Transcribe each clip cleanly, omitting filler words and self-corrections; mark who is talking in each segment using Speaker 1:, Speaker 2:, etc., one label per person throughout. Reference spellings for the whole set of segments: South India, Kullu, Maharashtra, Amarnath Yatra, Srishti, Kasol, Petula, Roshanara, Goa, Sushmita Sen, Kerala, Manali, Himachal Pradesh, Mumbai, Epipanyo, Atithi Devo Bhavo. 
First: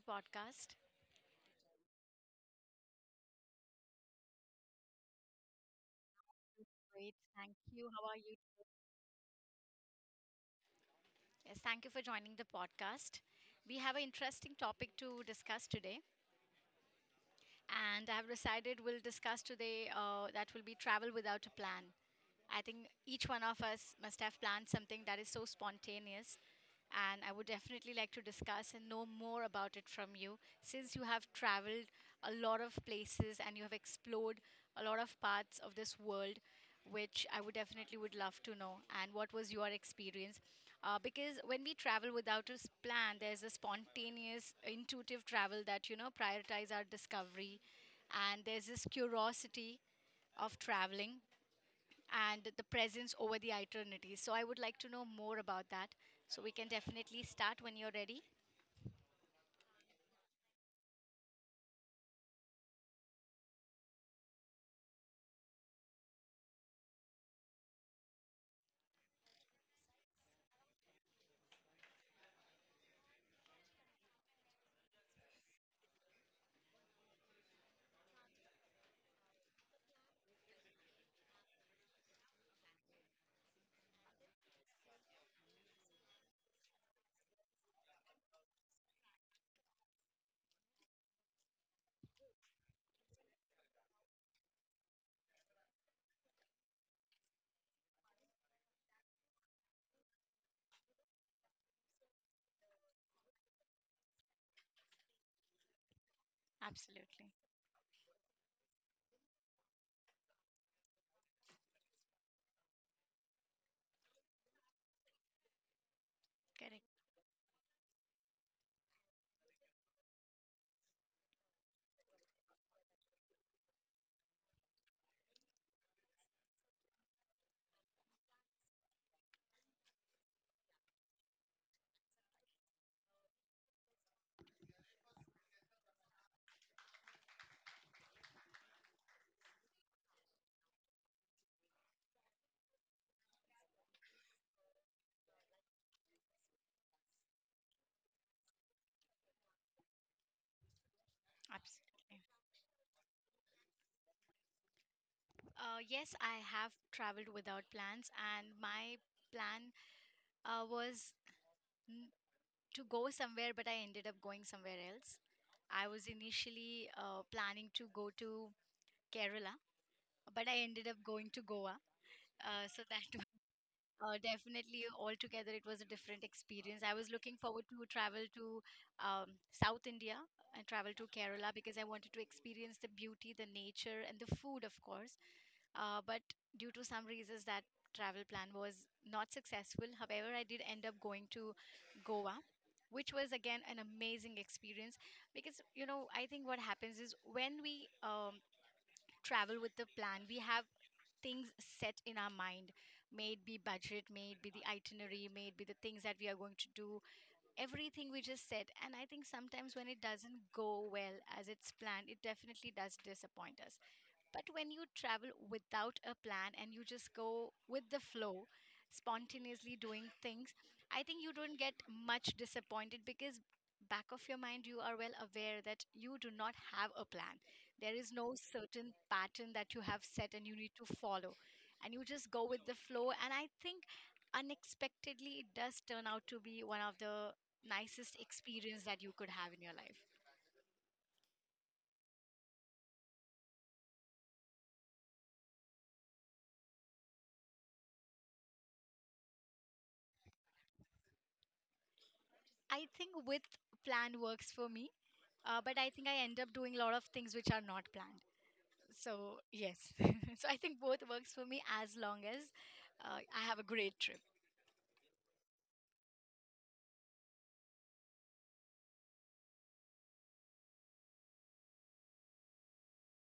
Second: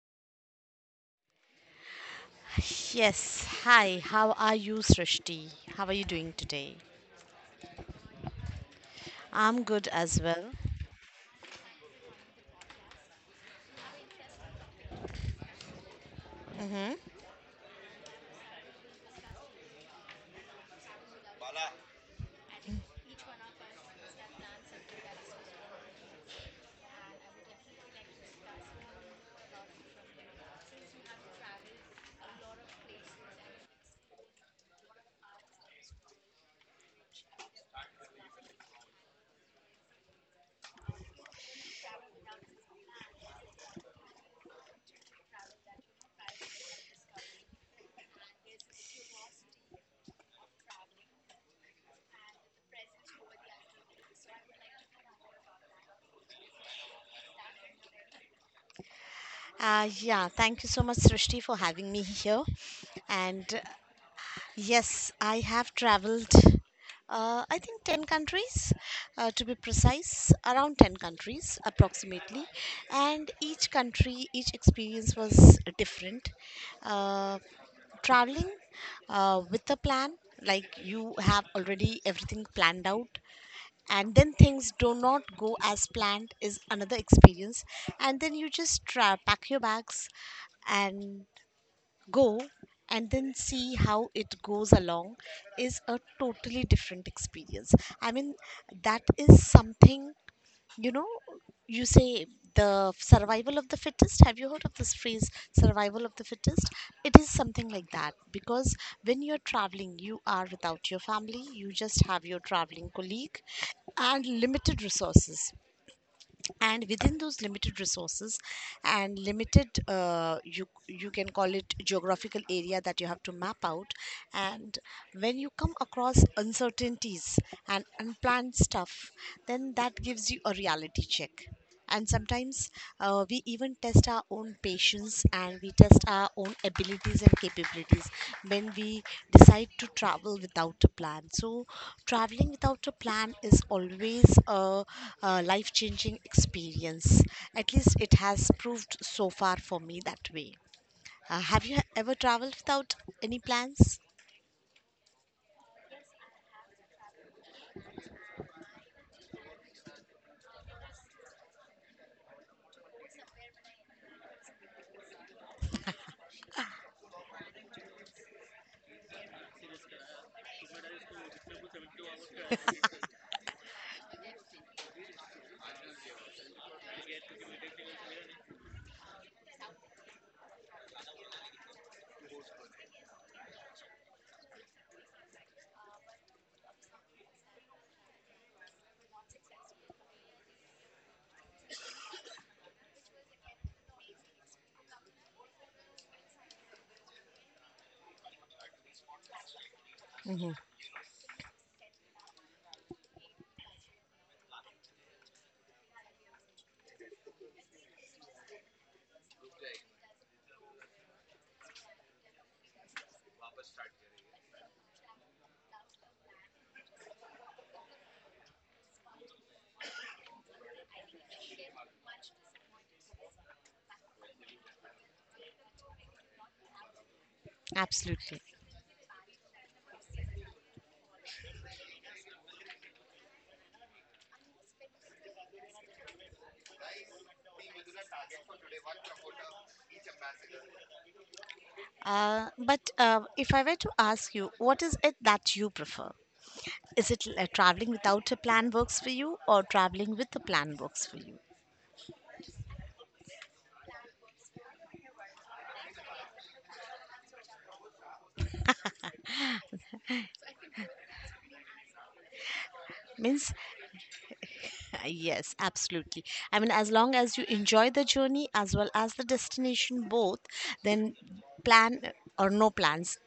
Speaker 1: podcast.
Speaker 2: Yes, hi, how are you, Srishti? How are you doing today?
Speaker 1: Great, thank you. How are you?
Speaker 2: I'm good as well.
Speaker 1: Yes, thank you for joining the podcast. We have an interesting topic to discuss today, and I have decided we'll discuss today that will be travel without a plan. I think each one of us must have planned something that is so spontaneous and I would definitely like to discuss and know more about it from you since you have traveled a lot of places and you have explored a lot of parts of this world, which I would definitely would love to know. And what was your experience? Because when we travel without a plan, there's a spontaneous intuitive travel that prioritize our discovery, and there's this curiosity of traveling and the presence over the eternity. So I would like to know more about that. So we can definitely start when you're ready.
Speaker 2: Yeah, Thank you so much, Srishti, for having me here. And Yes, I have traveled, I think, 10 countries, to be precise, around 10 countries approximately. And each country, each experience was different. Uh, Traveling with a plan, like you have already everything planned out and then things do not go as planned, is another experience. And then you just try, pack your bags and go and then see how it goes along is a totally different experience. I mean, that is something, you know, you say the survival of the fittest. Have you heard of this phrase, survival of the fittest? It
Speaker 1: Absolutely.
Speaker 2: is something like that, because when you're traveling, you are without your family, you just have your traveling colleague and limited resources.
Speaker 1: Correct.
Speaker 2: And within those limited resources and limited you can call it geographical area that you have to map out, and when you come across uncertainties and unplanned stuff, then that gives you a reality check. And sometimes, we even test our own patience and we test our own abilities and capabilities when we decide to travel without a plan. So traveling without a plan is always a life changing experience, at least it has proved so far for me that way. Have you ever
Speaker 1: Absolutely.
Speaker 2: traveled without any plans?
Speaker 1: Yes, I have traveled without plans, and my plan was n- to go somewhere, but I ended up going somewhere else. I was initially planning to go to Kerala, but I ended up going to Goa. That Definitely, altogether, it was a different experience. I was looking forward to travel to South India and travel to Kerala because I wanted to experience the beauty, the nature, and the food, of course. But due to some reasons, that travel plan was not successful. However, I did end up going to Goa, which was again an amazing experience because, I think what happens is when we travel with the plan, we have things set in our mind, may it be budget, may it be the itinerary, may it be the things that we are going to do, everything we just set. And I think sometimes when it doesn't go well as it's planned, it definitely does disappoint us. But when you travel without a plan and you just go with the flow, spontaneously doing things, I think you don't get much disappointed because back of your mind you are well aware that you do not have a plan. There is no
Speaker 2: Absolutely.
Speaker 1: certain pattern that you have set and you need to follow. And you just go with the flow, and I think unexpectedly it does turn out to be one of the nicest experience that you could have in your life.
Speaker 2: But If I were to ask you, what is it that you prefer? Is it traveling without a plan works for you, or traveling with a plan works for you?
Speaker 1: I think with plan works for me, but I think I end up doing a lot of things which are not planned. So yes, so I think both works for me as long as I
Speaker 2: Means
Speaker 1: have a great trip.
Speaker 2: yes, absolutely. I mean, as long as you enjoy the journey as well as the destination, both, then plan or no plans,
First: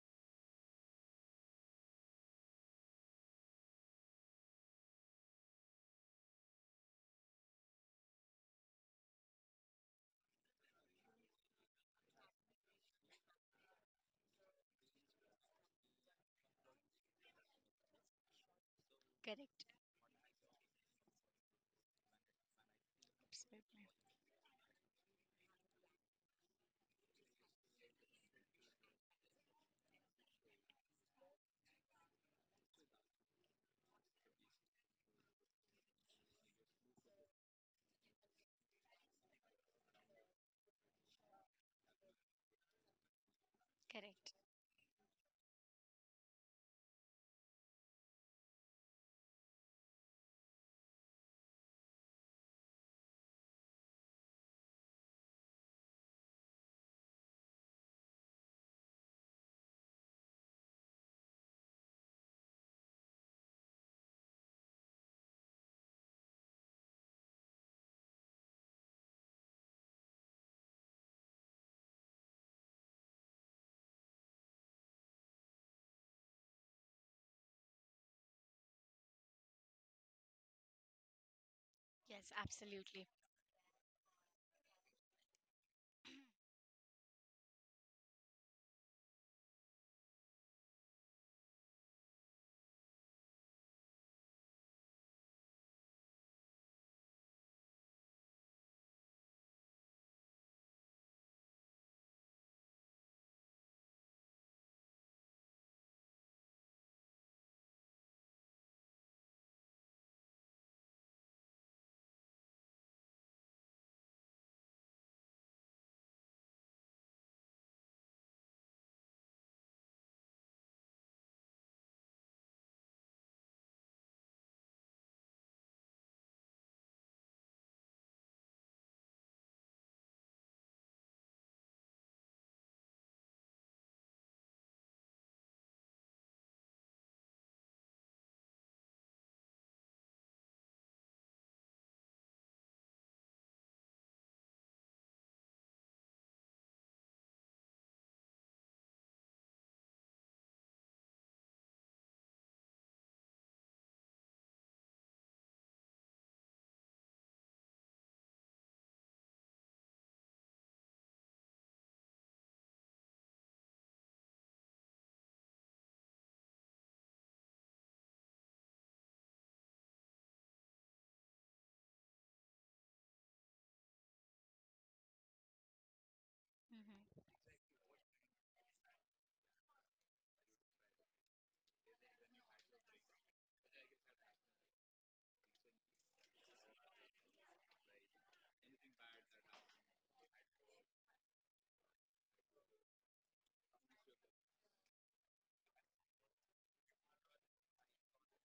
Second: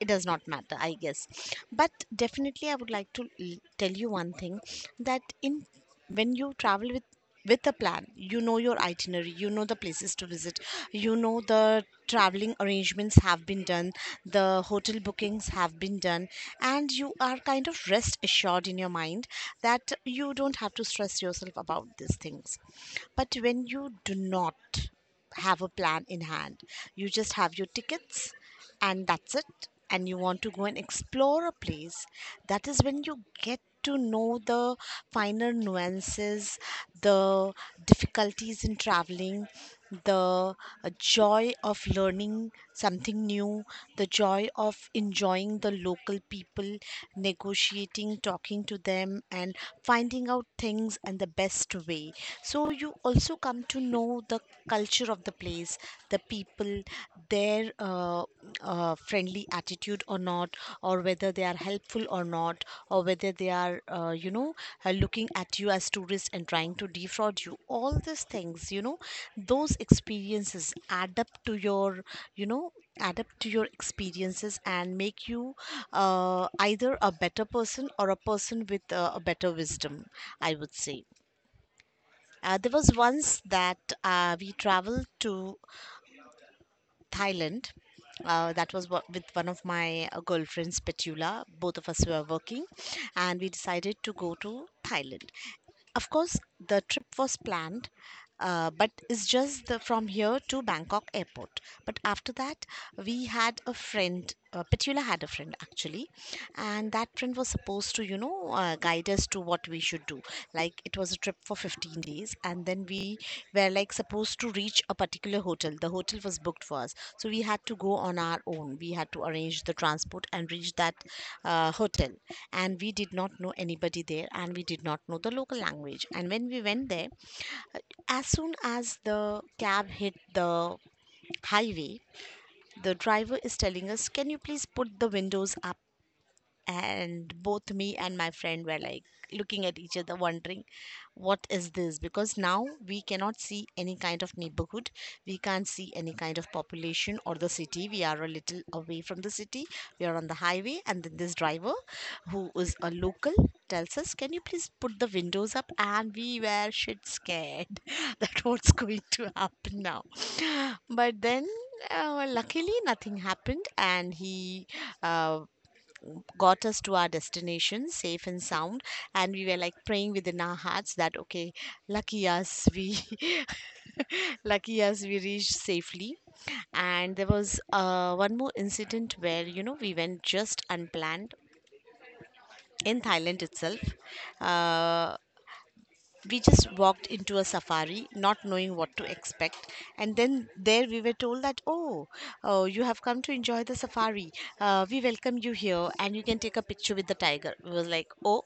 Speaker 2: it does not matter, I guess. But definitely I would like to tell you one thing, that in when you travel with a plan, you know your itinerary, you know the places to visit, you know the traveling arrangements have been done, the hotel bookings have been done, and you are kind of rest assured in your mind,
Speaker 1: Correct.
Speaker 2: that you don't have to stress yourself about these things. But when
Speaker 1: Absolutely.
Speaker 2: you do not have a plan in hand, you just have your tickets, and that's it, and you want to go and explore a place, that is when you get to know the finer nuances, the difficulties in traveling, the joy of learning something new, the
Speaker 1: Correct.
Speaker 2: joy of enjoying the local people, negotiating, talking to them and finding out things and the best way. So you also come to know the culture of the place, the people, their friendly attitude or not, or whether they are helpful or not, or whether they are, you know, looking at you as tourists and trying to defraud you. All these things, those experiences add up to your, you know, add up to your experiences and make you either a better person or a person with a better wisdom, I would say.
Speaker 1: Yes,
Speaker 2: There was
Speaker 1: absolutely.
Speaker 2: once that we traveled to Thailand. That was what, with one of my girlfriends, Petula. Both of us were working, and we decided to go to Thailand. Of course, the trip was planned, but it's just the, from here to Bangkok airport. But after that, we had a friend, Petula had a friend, actually, and that print was supposed to, you know, guide us to what we should do. Like it was a trip for 15 days, and then we were like supposed to reach a particular hotel. The hotel was booked for us, so we had to go on our own, we had to arrange the transport and reach that hotel. And we did not know anybody there, and we did not know the local language. And when we went there, as soon as the cab hit the highway, the driver is telling us, can you please put the windows up? And both me and my friend were like looking at each other wondering, what is this? Because now we cannot see any kind of neighborhood, we can't see any kind of population or the city. We are a little away from the city, we are on the highway, and then this driver, who is a local, tells us, can you please put the windows up? And we were shit scared that what's going to happen now. But then, luckily nothing happened, and he uh, got us to our destination safe and sound. And we were like praying within our hearts that okay, lucky us, we lucky us, we reached safely. And
Speaker 1: Hmm.
Speaker 2: there was one more incident where, you know, we went just unplanned in Thailand itself. uh, we just walked into a safari not knowing what to expect, and then there we were told that, oh, oh, you have come to enjoy the safari, we welcome you here, and you can take a picture with the tiger. We were like, oh,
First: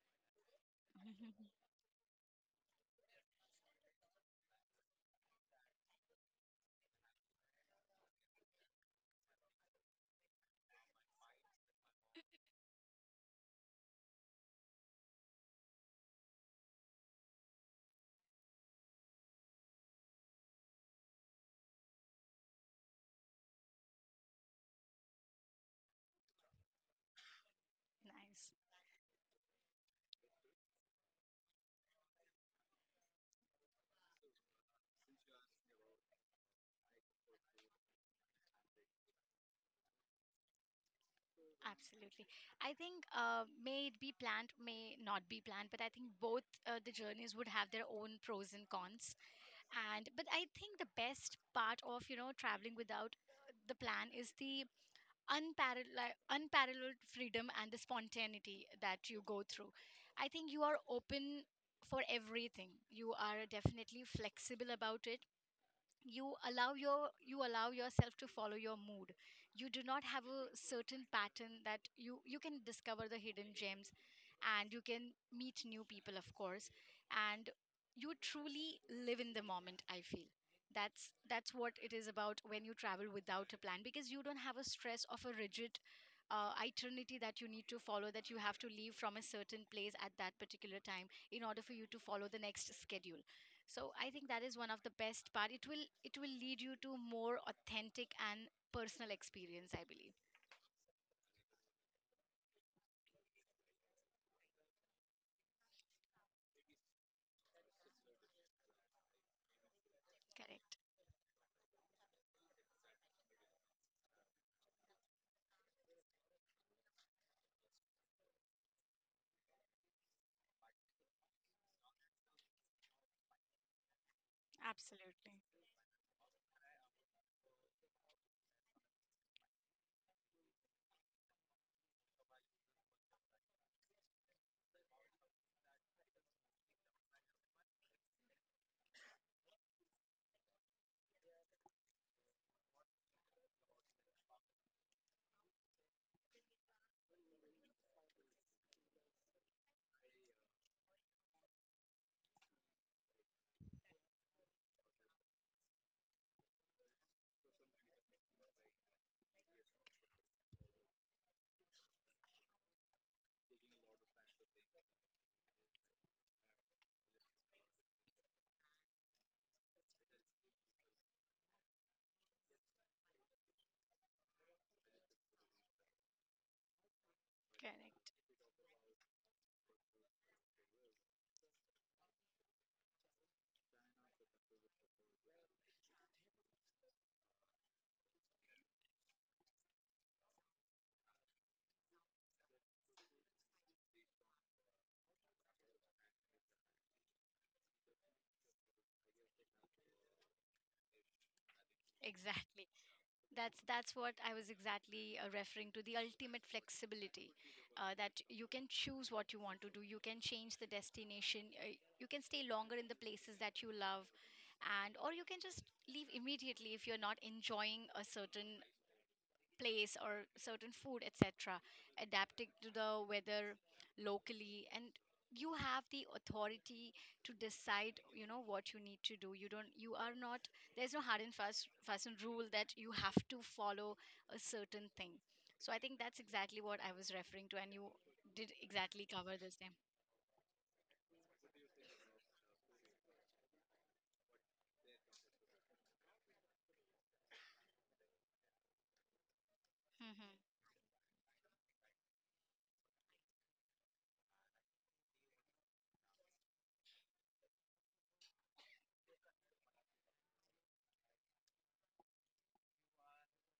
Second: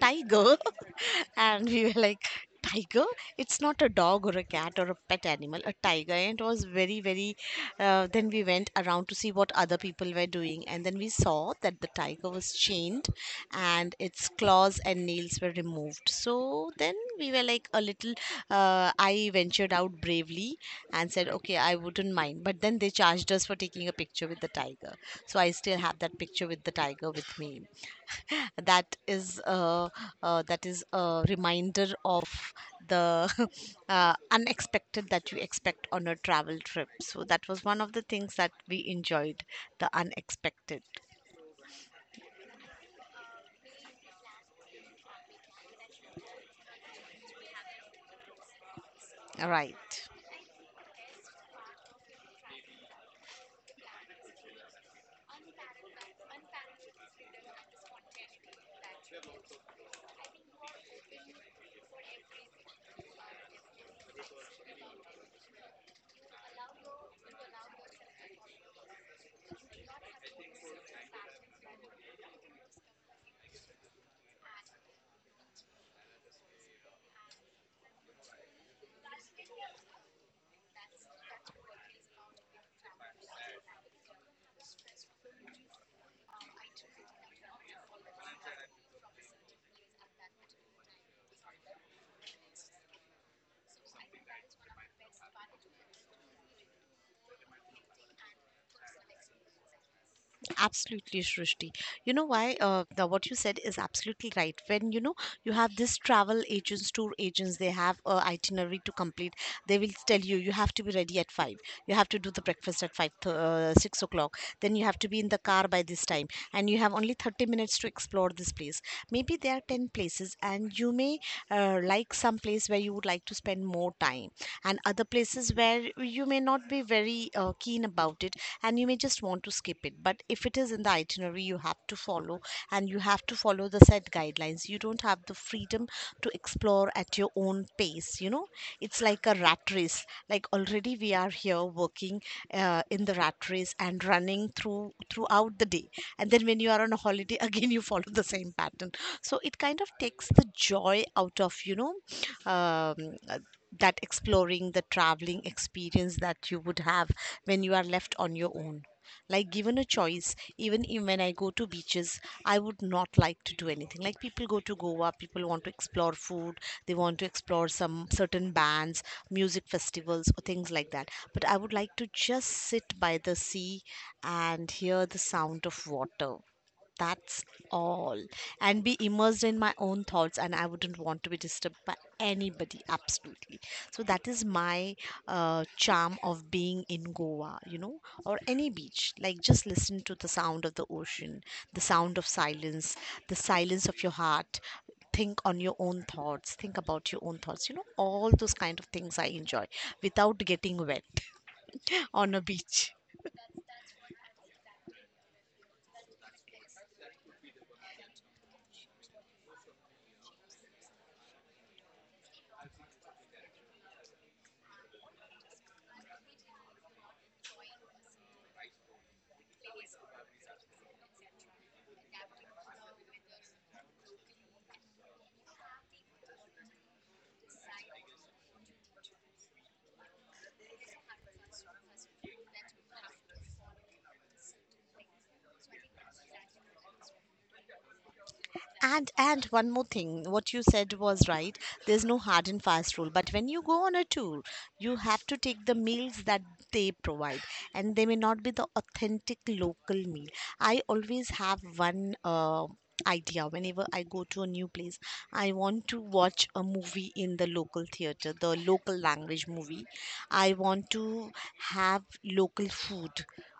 Speaker 2: tiger and we were like, tiger? It's not a dog or a cat or a pet animal, a tiger. And it was very, very then we went around to see what other people were doing, and then we saw that the tiger was chained and its claws and nails were removed. So then we were like a little I ventured out bravely and said, okay, I wouldn't mind. But then they charged us for taking a picture with the tiger. So I still have that picture with the tiger with me.
Speaker 1: Nice.
Speaker 2: That is that is a reminder of the unexpected that you expect on a travel trip. So that was one of the things that we enjoyed, the unexpected.
Speaker 1: Absolutely. I think may it be planned, may not be planned, but I think both the journeys would have their own pros and cons.
Speaker 2: All right.
Speaker 1: And but I think the best part of traveling without the plan is the unparalleled freedom and the spontaneity that you go through. I think you are open for everything. You are definitely flexible about it. You allow yourself to follow your mood. You do not have a certain pattern that you can discover the hidden gems, and you can meet new people, of course. And you truly live in the moment, I feel. That's what it is about when you travel without a plan, because you don't have a stress of a rigid itinerary that you need to follow, that you have to leave from a certain place at that particular time in order for you to follow the next schedule. So I think that is one of the best part. It will lead you to more authentic and personal experience, I believe.
Speaker 2: Absolutely, Srishti. You know why? What you said is absolutely right. When you know, you have this travel agents, tour agents, they have a itinerary to complete. They will tell you you have
Speaker 1: Correct.
Speaker 2: to be ready at five. You have to do the breakfast at five, 6 o'clock. Then you have to be in the car by this time, and you have only 30 minutes to explore this place. Maybe there are 10 places and you may like some place where you would like to spend more time, and other
Speaker 1: Absolutely.
Speaker 2: places where you may not be very keen about it, and you may just want to skip it. But if it is in the itinerary, you have to follow, and you have to follow the set guidelines. You don't have the freedom to explore at your own pace, you know. It's like a rat race. Like already we are here working in the rat race and running through throughout the day, and then when you are on a holiday again you follow the same pattern. So it kind of takes the joy out of, you know, um, uh, that exploring the traveling experience that you would have when you are left on your own. Like given a choice, even if when I go to beaches, I would not like to do anything. Like people go to Goa, people want to explore food, they want to explore some certain bands, music festivals or things like that, but I would like to just sit by the sea and hear the sound of water. That's
Speaker 1: Correct.
Speaker 2: all. And be immersed in my own thoughts, and I wouldn't want to be disturbed by anybody, absolutely. So, that is my charm of being in Goa, you know, or any beach. Like, just listen to the sound of the ocean, the sound of silence, the silence of your heart. Think on your own thoughts, think about your own thoughts, you know, all those kind of things I enjoy without getting wet on a
Speaker 1: Exactly.
Speaker 2: beach.
Speaker 1: That's what I was exactly referring to. The ultimate flexibility, that you can choose what you want to do. You can change the destination. You can stay longer in the places that you love, and or you can just leave immediately if you're not enjoying a certain place or certain food, etc., adapting to the weather locally, and you have the authority to decide what you need to do. You don't you are not There's no hard and fast and rule that you have to follow a certain thing. So I think that's exactly what I was referring to, and you did exactly
Speaker 2: And
Speaker 1: cover
Speaker 2: and
Speaker 1: this
Speaker 2: one
Speaker 1: thing.
Speaker 2: more thing, what you said was right. There's no hard and fast rule, but when you go on a tour, you have to take the meals that they provide, and they may not be the authentic local meal.
Speaker 1: Hmm.
Speaker 2: I always have one idea whenever I go to a new place. I want to watch a movie in the local theater, the local language movie. I want to have local food.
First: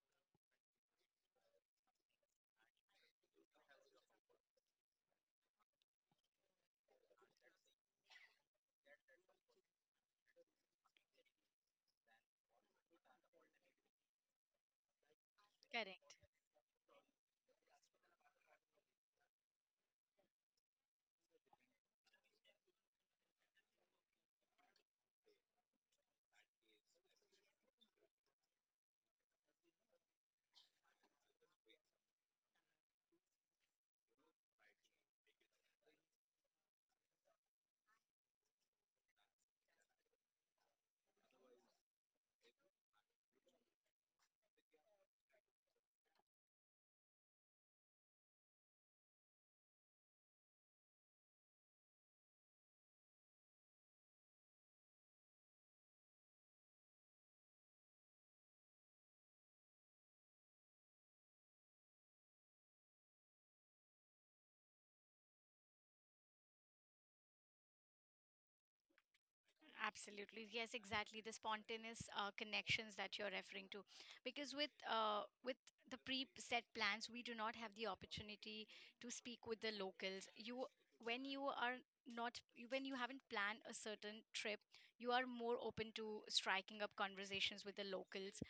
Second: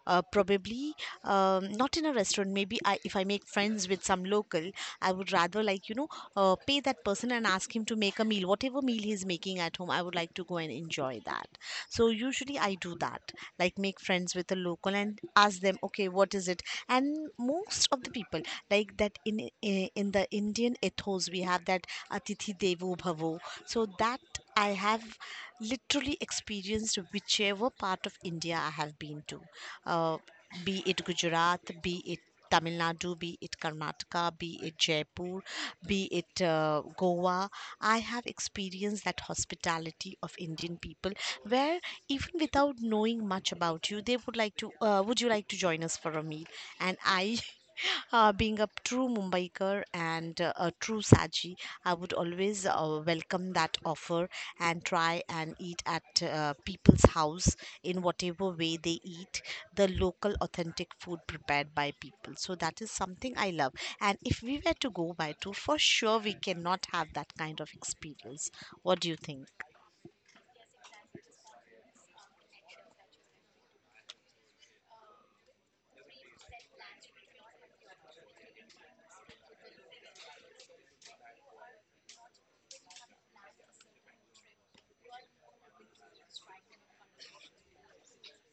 Speaker 2: Probably not in a restaurant. Maybe I, if I make friends with some local, I would rather like, you know, pay that person and ask him to make a meal, whatever meal he's making at home. I would like to go and enjoy that. So usually I do that, like make friends with a local and ask them, okay,
Speaker 1: Correct.
Speaker 2: what is it? And most of the people like that, in the Indian ethos, we have that Atithi Devo Bhavo. So that I have literally experienced whichever part of India I have been to, uh, be it Gujarat, be it Tamil Nadu, be it Karnataka, be it Jaipur, be it Goa. I have experienced that hospitality of Indian people, where even without knowing much about you, they would like to, would you like to join us for a meal? And I, being a true Mumbaiker and a true Saji, I would always welcome that offer and try and eat at people's house in whatever way they eat, the local authentic food prepared by people. So that is something I love. And if we were to go by tour, for sure we cannot have that kind of experience. What do you think?
Speaker 1: Absolutely. Yes, exactly. The spontaneous connections that you're referring to. Because with the pre-set plans, we do not have the opportunity to speak with the locals. You when you are not you- When you haven't planned a certain trip, you are more open to striking up conversations with the locals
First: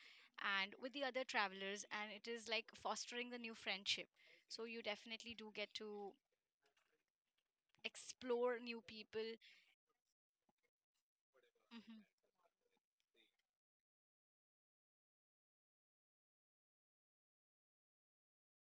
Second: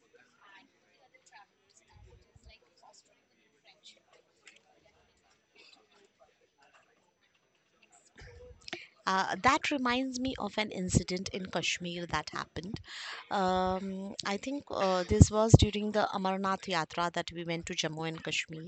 Speaker 1: and with the other travelers, and it is like fostering the new friendship. So you definitely do get to explore new
Speaker 2: Uh,
Speaker 1: people.
Speaker 2: that reminds me of an incident in
Speaker 1: Hmm.
Speaker 2: Kashmir that happened. I think this was during the Amarnath Yatra that we went to Jammu and Kashmir,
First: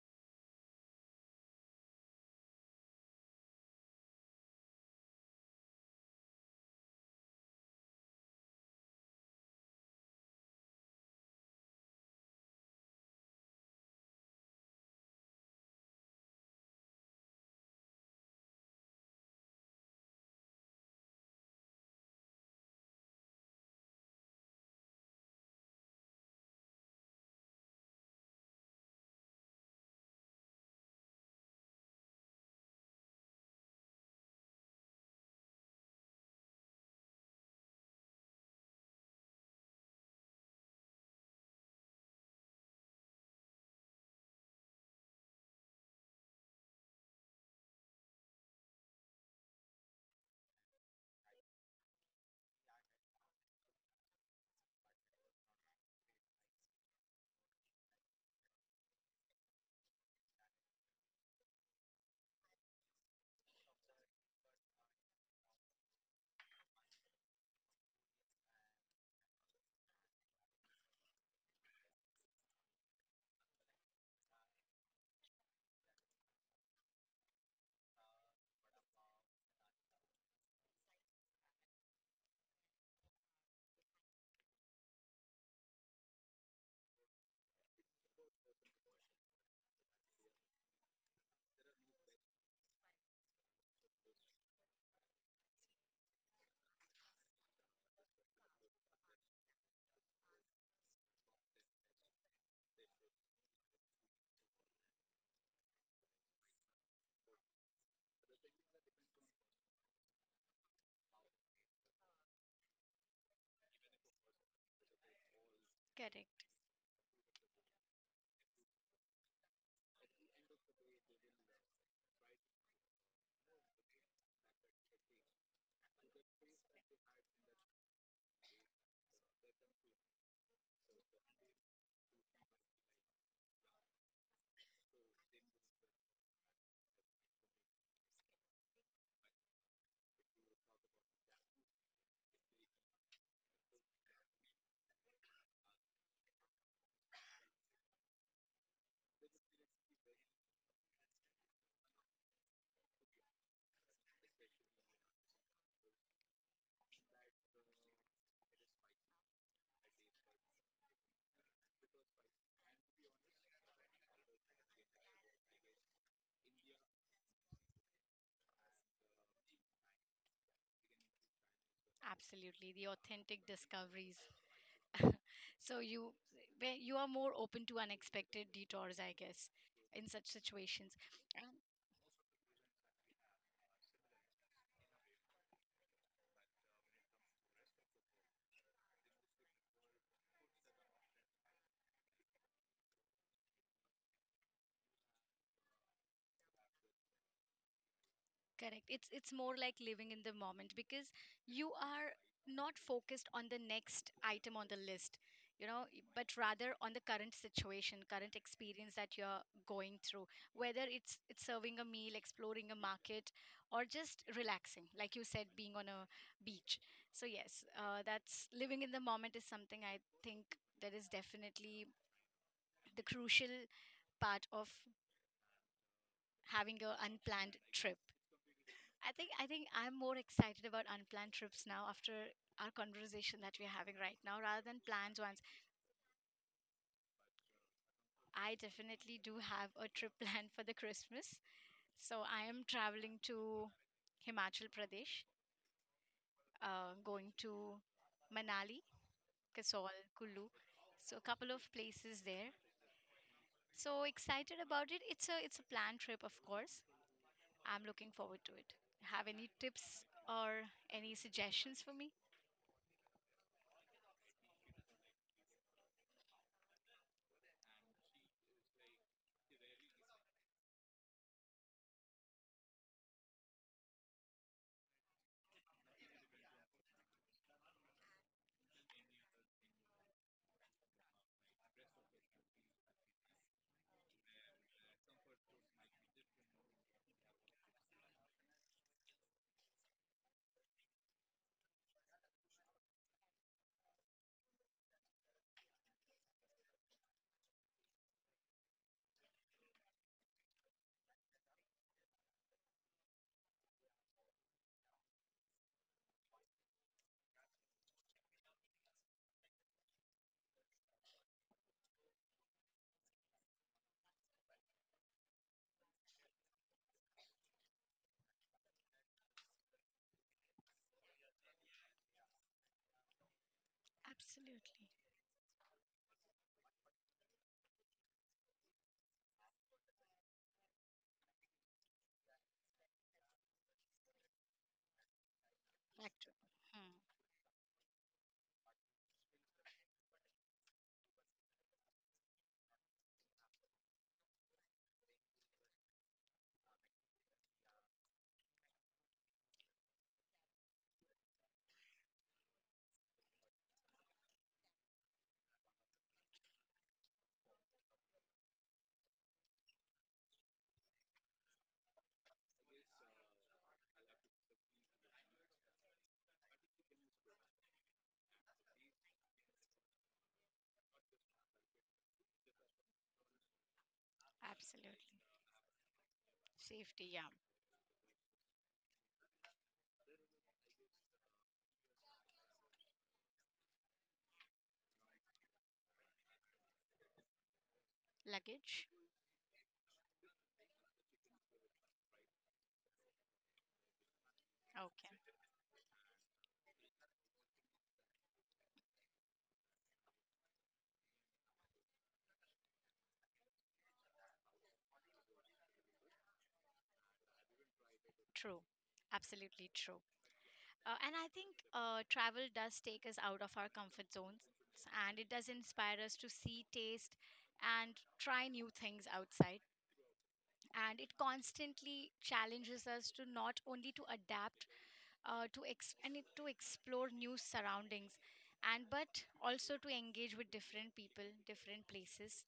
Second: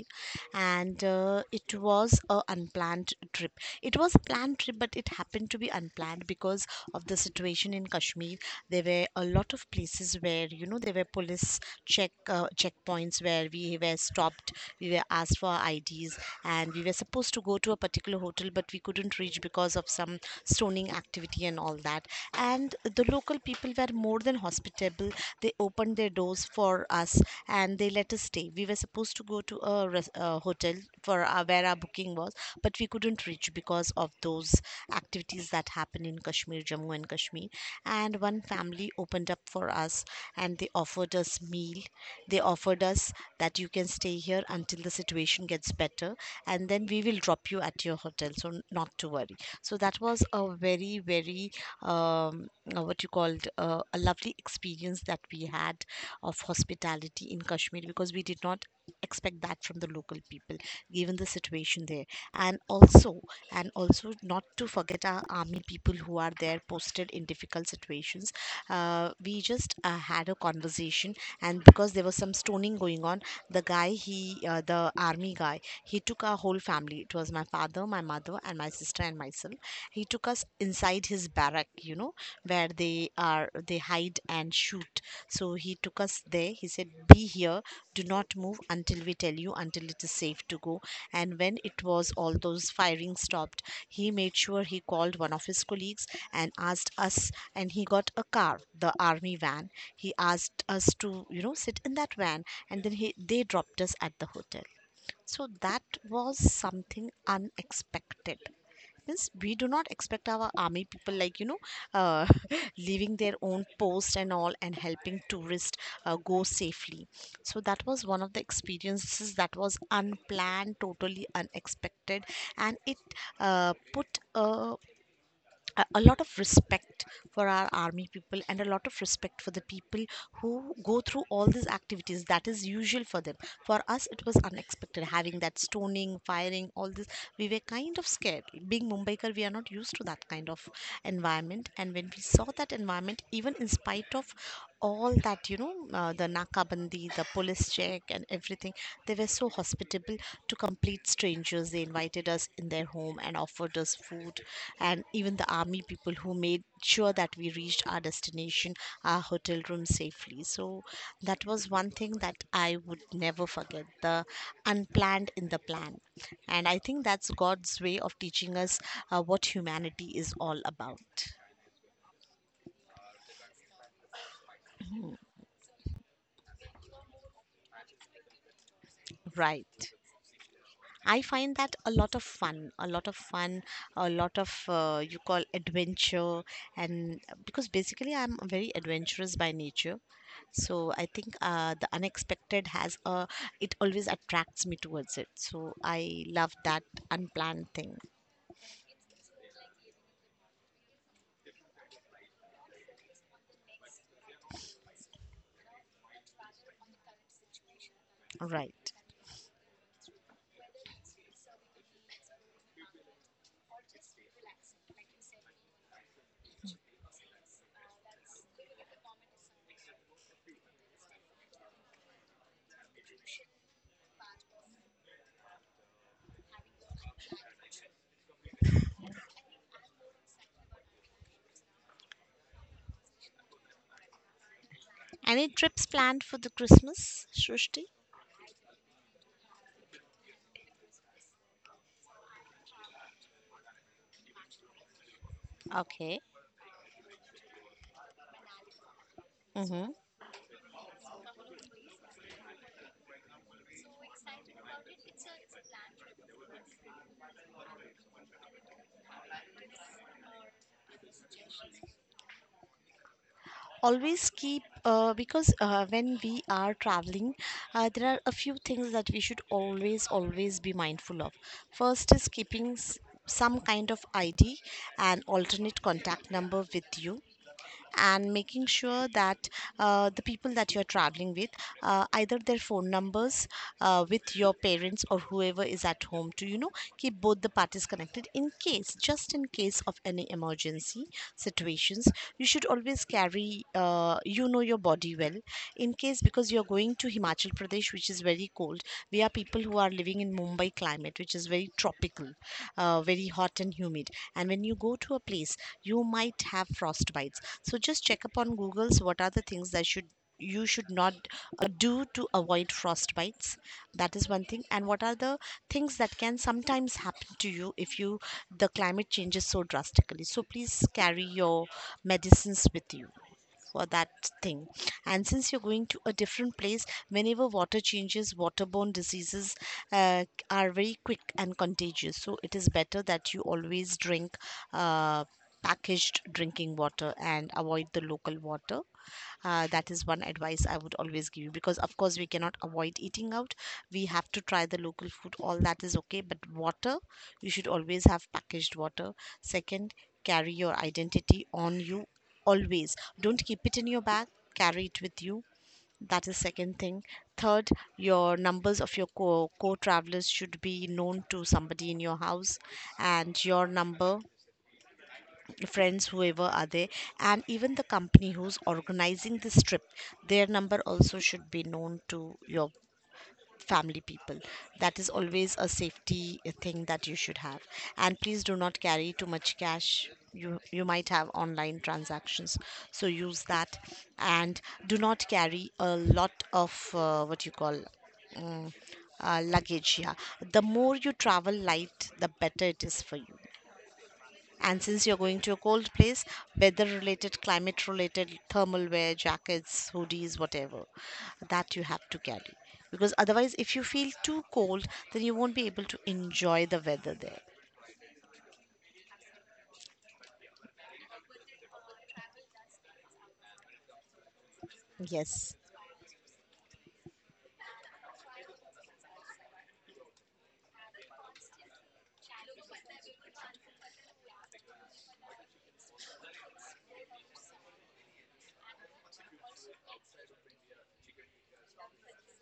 Speaker 2: and it was a unplanned trip. It was a planned trip, but it happened to be unplanned, and because of the situation in Kashmir, there were a lot of places where you know there were police check checkpoints where we were stopped, we were asked for our IDs, and we were supposed to go to a particular hotel, but we couldn't reach because of some stoning activity and all that. And the local people were more than hospitable. They opened their doors for us and they let us stay. We were supposed to go to a, a hotel for our, where our booking was, but we couldn't reach because of those activities that happen in Kashmir, Jammu and Kashmir. And one family opened up for us and they offered us meal. They offered us that you can stay here until the situation gets better and then we will drop you at your hotel. So not to worry. So that was a very, very um, what you called a lovely experience that we had of hospitality in Kashmir, because we did not expect that from the local people given the situation there, and also and also not to forget our army people who are there posted in difficult situations. We just had a conversation, and because there was some stoning going on, the guy, he the army guy, he took our whole family, it was my father, my mother, and my sister and myself. He took us inside his barrack, you know, where they are, they hide and shoot. So he took us there, he said, be here, do not move until we tell you, until it is safe to go. And when it was all those firing stopped, he made sure he called one of his colleagues and asked us, and he got a car, the army van. He asked us to, you know, sit in that van, and then he, they dropped us at the hotel. So that was something unexpected. Means we do not expect our army people, like you know, uh, leaving their own post and all and helping tourists go
Speaker 1: Correct.
Speaker 2: safely. So that was one of the experiences that was unplanned, totally unexpected, and it put a a lot of respect for our army people and a lot of respect for the people who go through all these activities that is usual for them. For us it was unexpected, having that stoning, firing, all this, we were kind of scared. Being mumbaikar, we are not used to that kind of environment, and when we saw that environment, even in spite of all that, you know, the nakabandi, the police check and everything, they were so hospitable to complete strangers. They invited us in their home and offered us food. And even the army people who made sure that we reached our destination, our hotel room safely. So that was one thing that I would never forget, the unplanned in the plan. And I think that's God's way of teaching us what humanity is all about.
Speaker 1: Absolutely. The authentic discoveries. so you Where you are more open to unexpected detours, I guess,
Speaker 2: Right.
Speaker 1: in such situations.
Speaker 2: I find that a lot of fun, a lot of fun, a lot of you call adventure, and because basically I'm very adventurous by nature, so I think the unexpected has a, it always attracts me towards it. So I love that unplanned thing.
Speaker 1: Correct. It's more like living in the moment, because you are not focused on the next item on the list, but rather on the current situation, current experience
Speaker 2: Right.
Speaker 1: that you're going through, whether it's serving a meal, exploring a market, or just relaxing, like you said, being on a beach. So yes, that's living in the moment is something I think that is definitely the crucial part of having a unplanned trip. I think I'm more excited about unplanned trips now after our conversation that we're having right now rather than planned ones.
Speaker 2: Any trips planned for the Christmas, Srushti?
Speaker 1: I definitely do have a trip planned for the Christmas. So I am traveling to Himachal Pradesh,
Speaker 2: Okay.
Speaker 1: going to Manali,
Speaker 2: Mm-hmm.
Speaker 1: Kasol, Kullu. So a couple of places there. So excited about it. It's a planned trip, of course. I'm looking forward to it. Have any tips or any suggestions for me?
Speaker 2: Always keep, because when we are traveling there are a few things that we should always, always be mindful of. First is keeping some kind of ID and alternate contact number with you, and making sure that the people that you're traveling with, either their phone numbers with your parents or whoever is at home to, you know, keep both the parties connected in case, just in case of any emergency situations. You should always carry, you know, your body well in case, because you're going to Himachal Pradesh, which is very cold. We are people who are living in Mumbai climate, which is very tropical, very hot and humid. And when you go to a place, you might have frostbites, so just check up on google's what are the things that should, you should not do to avoid frostbites. That is one thing. And what are the things that can sometimes happen to you if you, the climate changes so drastically, so please carry your medicines with you for that thing.
Speaker 1: Absolutely.
Speaker 2: And since you're going to a different place, whenever water changes, waterborne diseases uh, are very quick and contagious, so it is better that you always drink uh,
Speaker 1: Back
Speaker 2: packaged
Speaker 1: to
Speaker 2: drinking
Speaker 1: hmm.
Speaker 2: water and avoid the local water. That is one advice I would always give you because, of course, we cannot avoid eating out. We have to try the local food, all that is okay. But water, you should always have packaged water. Second, carry your identity on you always. Don't keep it in your bag, carry it with you. That is second thing. Third, your numbers of your co travelers should be known to somebody in your house, and your number, friends, whoever are there, and even the company who's organizing this trip, their number also should be known to your family people. That is
Speaker 1: Absolutely.
Speaker 2: always a safety thing
Speaker 1: Safety,
Speaker 2: that you
Speaker 1: yeah.
Speaker 2: should have. And please do not carry too much cash. You might have online transactions, so use that. And do not carry a lot of what you call, mm,
Speaker 1: Luggage.
Speaker 2: luggage, yeah. The more you travel light, the better it is for you. And since you're
Speaker 1: Okay.
Speaker 2: going to a cold place, weather related, climate related, thermal wear, jackets, hoodies, whatever, that you have to carry. Because otherwise, if you feel too cold, then you won't be able to enjoy the weather there.
Speaker 1: True. Absolutely true. And I think travel does take us out of our comfort zones, and it does
Speaker 2: Yes,
Speaker 1: inspire us to see, taste, and try new things outside. And it constantly challenges us to not only to adapt, to explore new surroundings, and but also to engage with different people, different places,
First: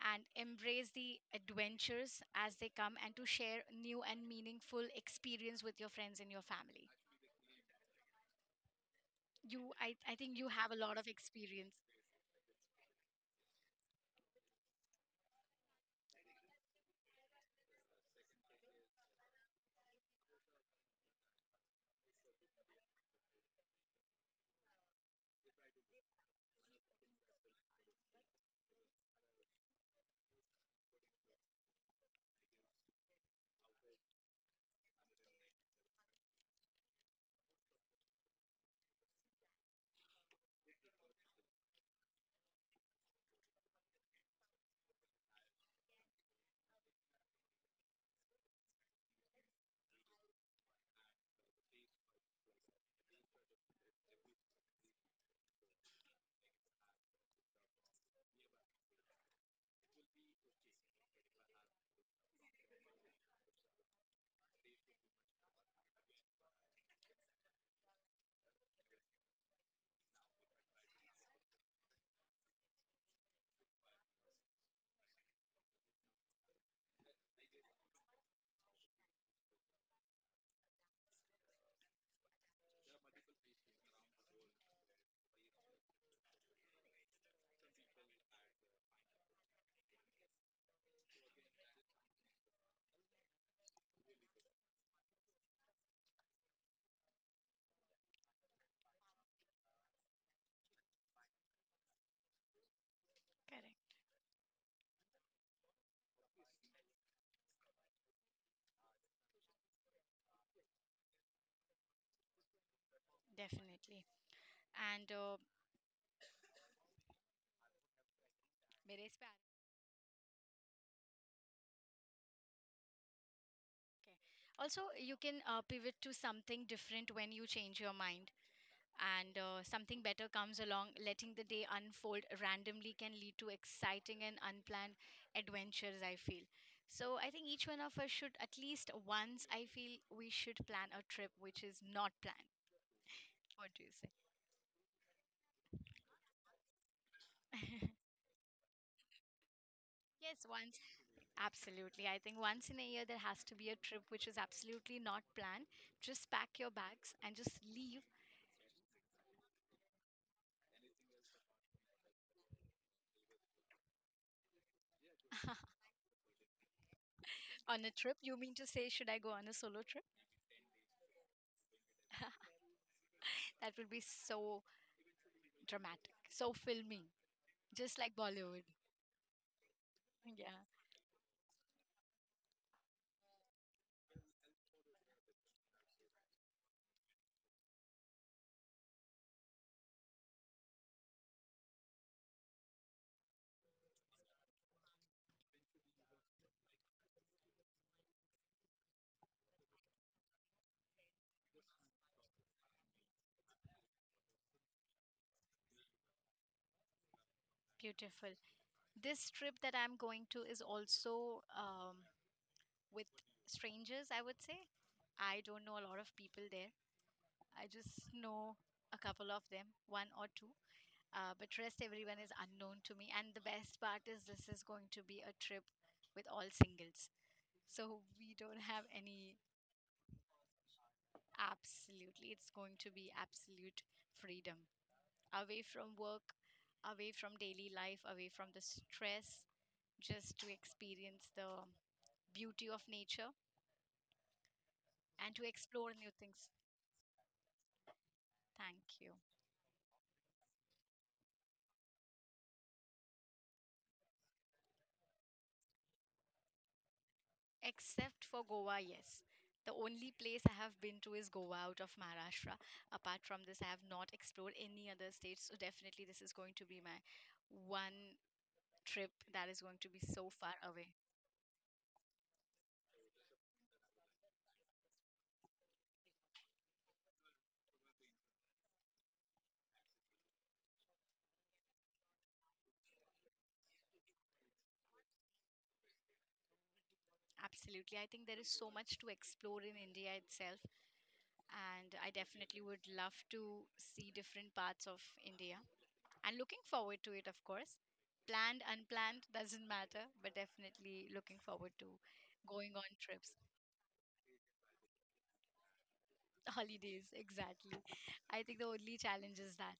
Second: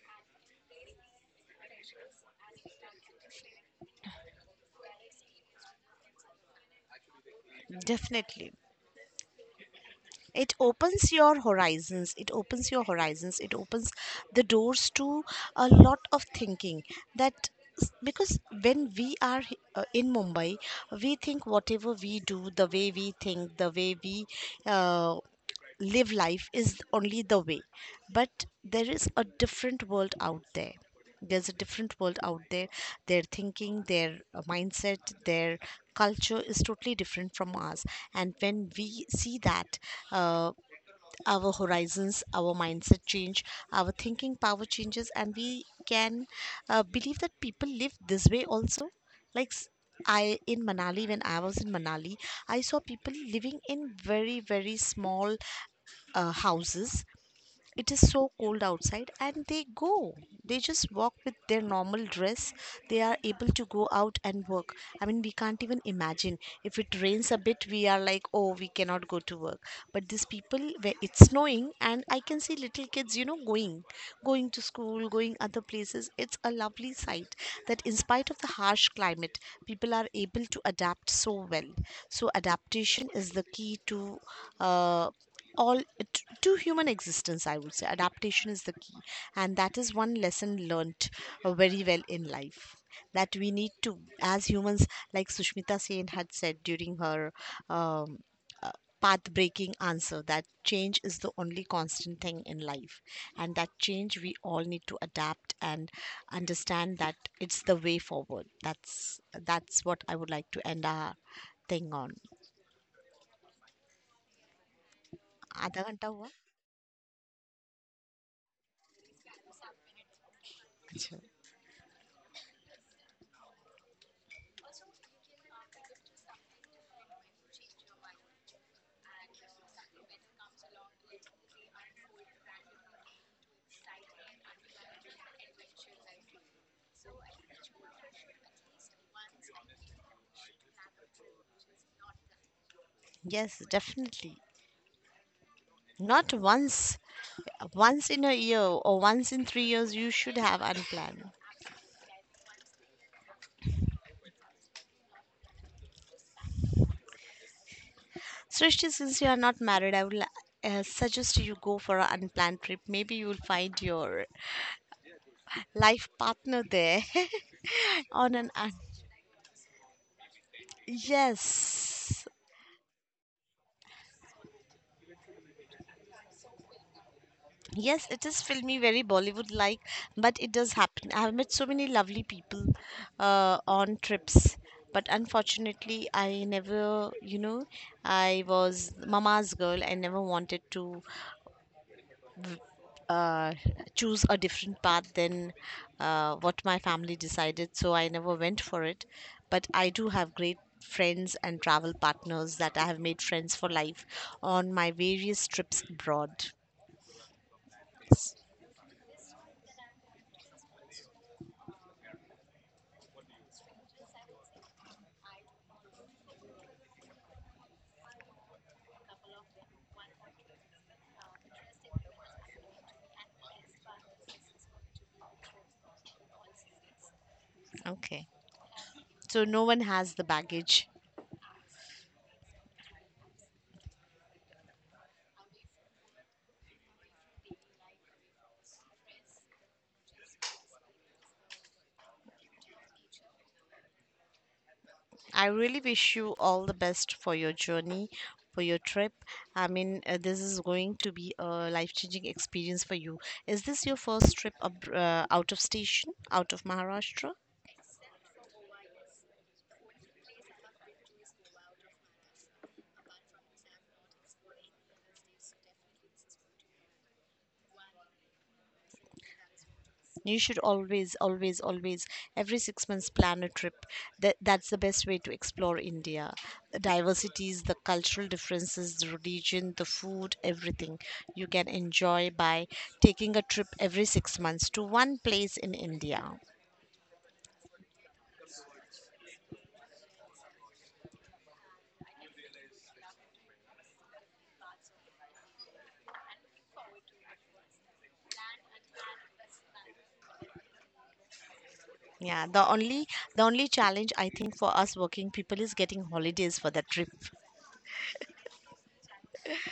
Speaker 1: and embrace the adventures as they come, and to share new and meaningful experience with your friends and your family.
Speaker 2: definitely.
Speaker 1: I think you
Speaker 2: It
Speaker 1: have a lot of
Speaker 2: opens your
Speaker 1: experience.
Speaker 2: horizons, it opens your horizons, it opens the doors to a lot of thinking, that because when we are in mumbai, we think whatever we do, the way we think, the way we uh, live life is only the way. But there is a different world out there, there's a different world out there. Their thinking, their mindset, their culture is totally different from ours. And when we see that, uh, our horizons, our mindset change, our thinking power changes, and we can believe that people live this way also. Like I in Manali, when I was in Manali, I saw people living in very, very small houses. It is so cold outside and they go, they just walk with their normal dress, they are able to go out and work. I mean we can't even imagine, if it rains a bit we are like, oh, we cannot go to work. But these people where it's snowing, and I can see little kids, you know, going going to school, going other places, it's a lovely sight, that in spite of the harsh climate, people are able to adapt so well. So adaptation is the key to uh, to human existence, I would say adaptation is the key. And that is one lesson learnt very well in life, that we need to as humans, like Sushmita Sen had said during her um, uh, path breaking answer, that change is the only constant thing in life. And that
Speaker 1: Correct.
Speaker 2: change we all need to adapt and understand that, it's the way forward. That's what I would like to end our thing on.
Speaker 1: Definitely. And
Speaker 2: आधा घंटा हुआ.
Speaker 1: मेरे इस पे आ-
Speaker 2: अच्छा.
Speaker 1: okay. Also, you can pivot to something different when you change your mind, and something better comes along. Letting the day unfold randomly can lead to exciting and unplanned adventures, I feel. So I think each one of us should, at least once, I feel we should plan a trip which is not planned.
Speaker 2: Yes,
Speaker 1: What do you say?
Speaker 2: definitely. Not once, once in a year or once in 3 years, you should
Speaker 1: Yes,
Speaker 2: have
Speaker 1: once.
Speaker 2: unplanned.
Speaker 1: Absolutely. I think once in a year there has to be a trip which is absolutely not planned. Just pack your bags and just leave
Speaker 2: Srishti, since you are not married, I will suggest you go for an unplanned trip. Maybe you will find your life partner there
Speaker 1: on a trip. You
Speaker 2: on an
Speaker 1: mean to say, should I go on a solo trip?
Speaker 2: yes.
Speaker 1: That would be so dramatic, so filmy. Just
Speaker 2: Yes,
Speaker 1: like
Speaker 2: it is
Speaker 1: Bollywood.
Speaker 2: filmy, very Bollywood like, but it
Speaker 1: Yeah,
Speaker 2: does happen. I have met so many lovely people on trips, but unfortunately, I never, you know, I was mama's girl. I never wanted to uh, choose a different path than what my family decided, so I never went for it. But I do have great friends and travel partners that I have made friends for life on my various trips abroad.
Speaker 1: beautiful. This trip that I'm going to is also with strangers, I would say. I don't know a lot of people there. I just know a couple of them, one or two. But rest, everyone is unknown to me. And the best part is this is going to be a trip with all singles. So
Speaker 2: Okay.
Speaker 1: we don't have any,
Speaker 2: So no one has the baggage.
Speaker 1: absolutely, it's going to be absolute freedom. Away from work, away from daily life, away from the stress, just to experience the beauty of nature and to
Speaker 2: I really
Speaker 1: explore new
Speaker 2: wish you
Speaker 1: things.
Speaker 2: all the best for your journey, for your
Speaker 1: Thank you.
Speaker 2: trip. I mean, this is going to be a life changing experience for you. Is this your first trip out of station, out of Maharashtra?
Speaker 1: Except for Goa, yes. The only place I have been to is Goa out of Maharashtra. Apart from this, I have not explored any other states. So definitely, this is going to be my one trip that is going to be so
Speaker 2: You
Speaker 1: far
Speaker 2: should
Speaker 1: away.
Speaker 2: always, always, always, every 6 months plan a trip. That, that's the best way to explore India. The diversities, the cultural differences, the religion, the food, everything you can enjoy by taking a trip every 6 months to one place in India.
Speaker 1: Absolutely. I think there is so much to explore in India itself. And I definitely would love to see different parts of India. And looking forward to it, of course. Planned, unplanned, doesn't matter, but definitely looking forward to
Speaker 2: Yeah, the
Speaker 1: going on
Speaker 2: only,
Speaker 1: trips.
Speaker 2: the only challenge I think for us working people is getting holidays for that
Speaker 1: Holidays,
Speaker 2: trip.
Speaker 1: exactly. I think the only challenge is that.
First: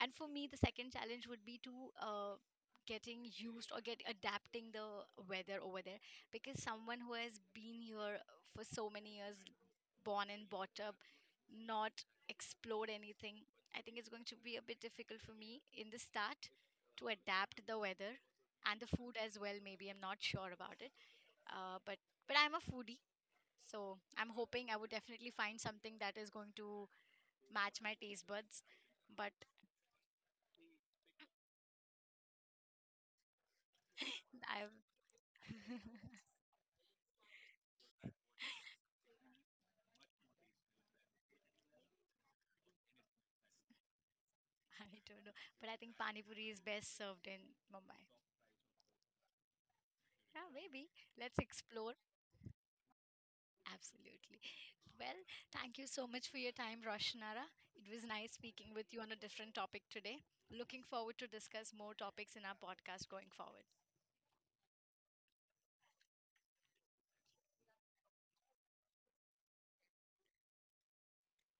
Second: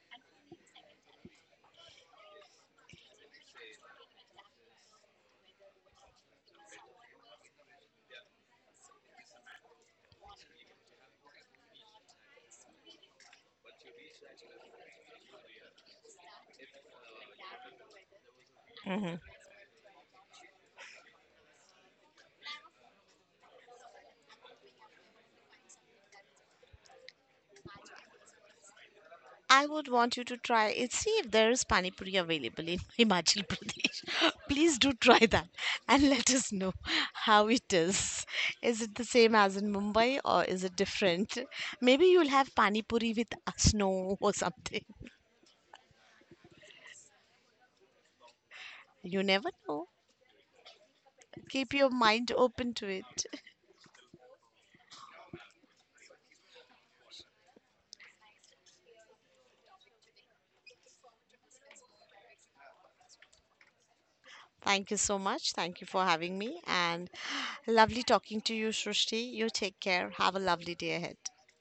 Speaker 1: And for me, the second challenge would be to uh, getting used or get adapting the weather over there, because someone who has been here for so many years, born and brought up, not explore anything. I think it's going to be a bit difficult for me in the start to adapt the weather and the food
Speaker 2: Mhm.
Speaker 1: as well. Maybe I'm not sure about it, uh, but but I'm a foodie, so I'm hoping I would definitely find something that is going to match my taste buds. But
Speaker 2: I would want you to try it. See if there is pani puri available in Himachal Pradesh. Please do
Speaker 1: I
Speaker 2: try that and let us know how it is. Is it the same as in Mumbai or is it different? Maybe you'll have pani puri with snow or something.
Speaker 1: I don't know. But I think pani puri is best served in Mumbai.
Speaker 2: You never know.
Speaker 1: Yeah, maybe. Let's
Speaker 2: Keep your
Speaker 1: explore.
Speaker 2: mind open to it.
Speaker 1: Absolutely. Well, thank you so much for your time, Roshanara. It was nice speaking with you on a different topic today. Looking forward to discuss more topics in our podcast going forward.
Speaker 2: Thank you so much. Thank you for having me and lovely talking to you, Srushti. You take care. Have a lovely day ahead.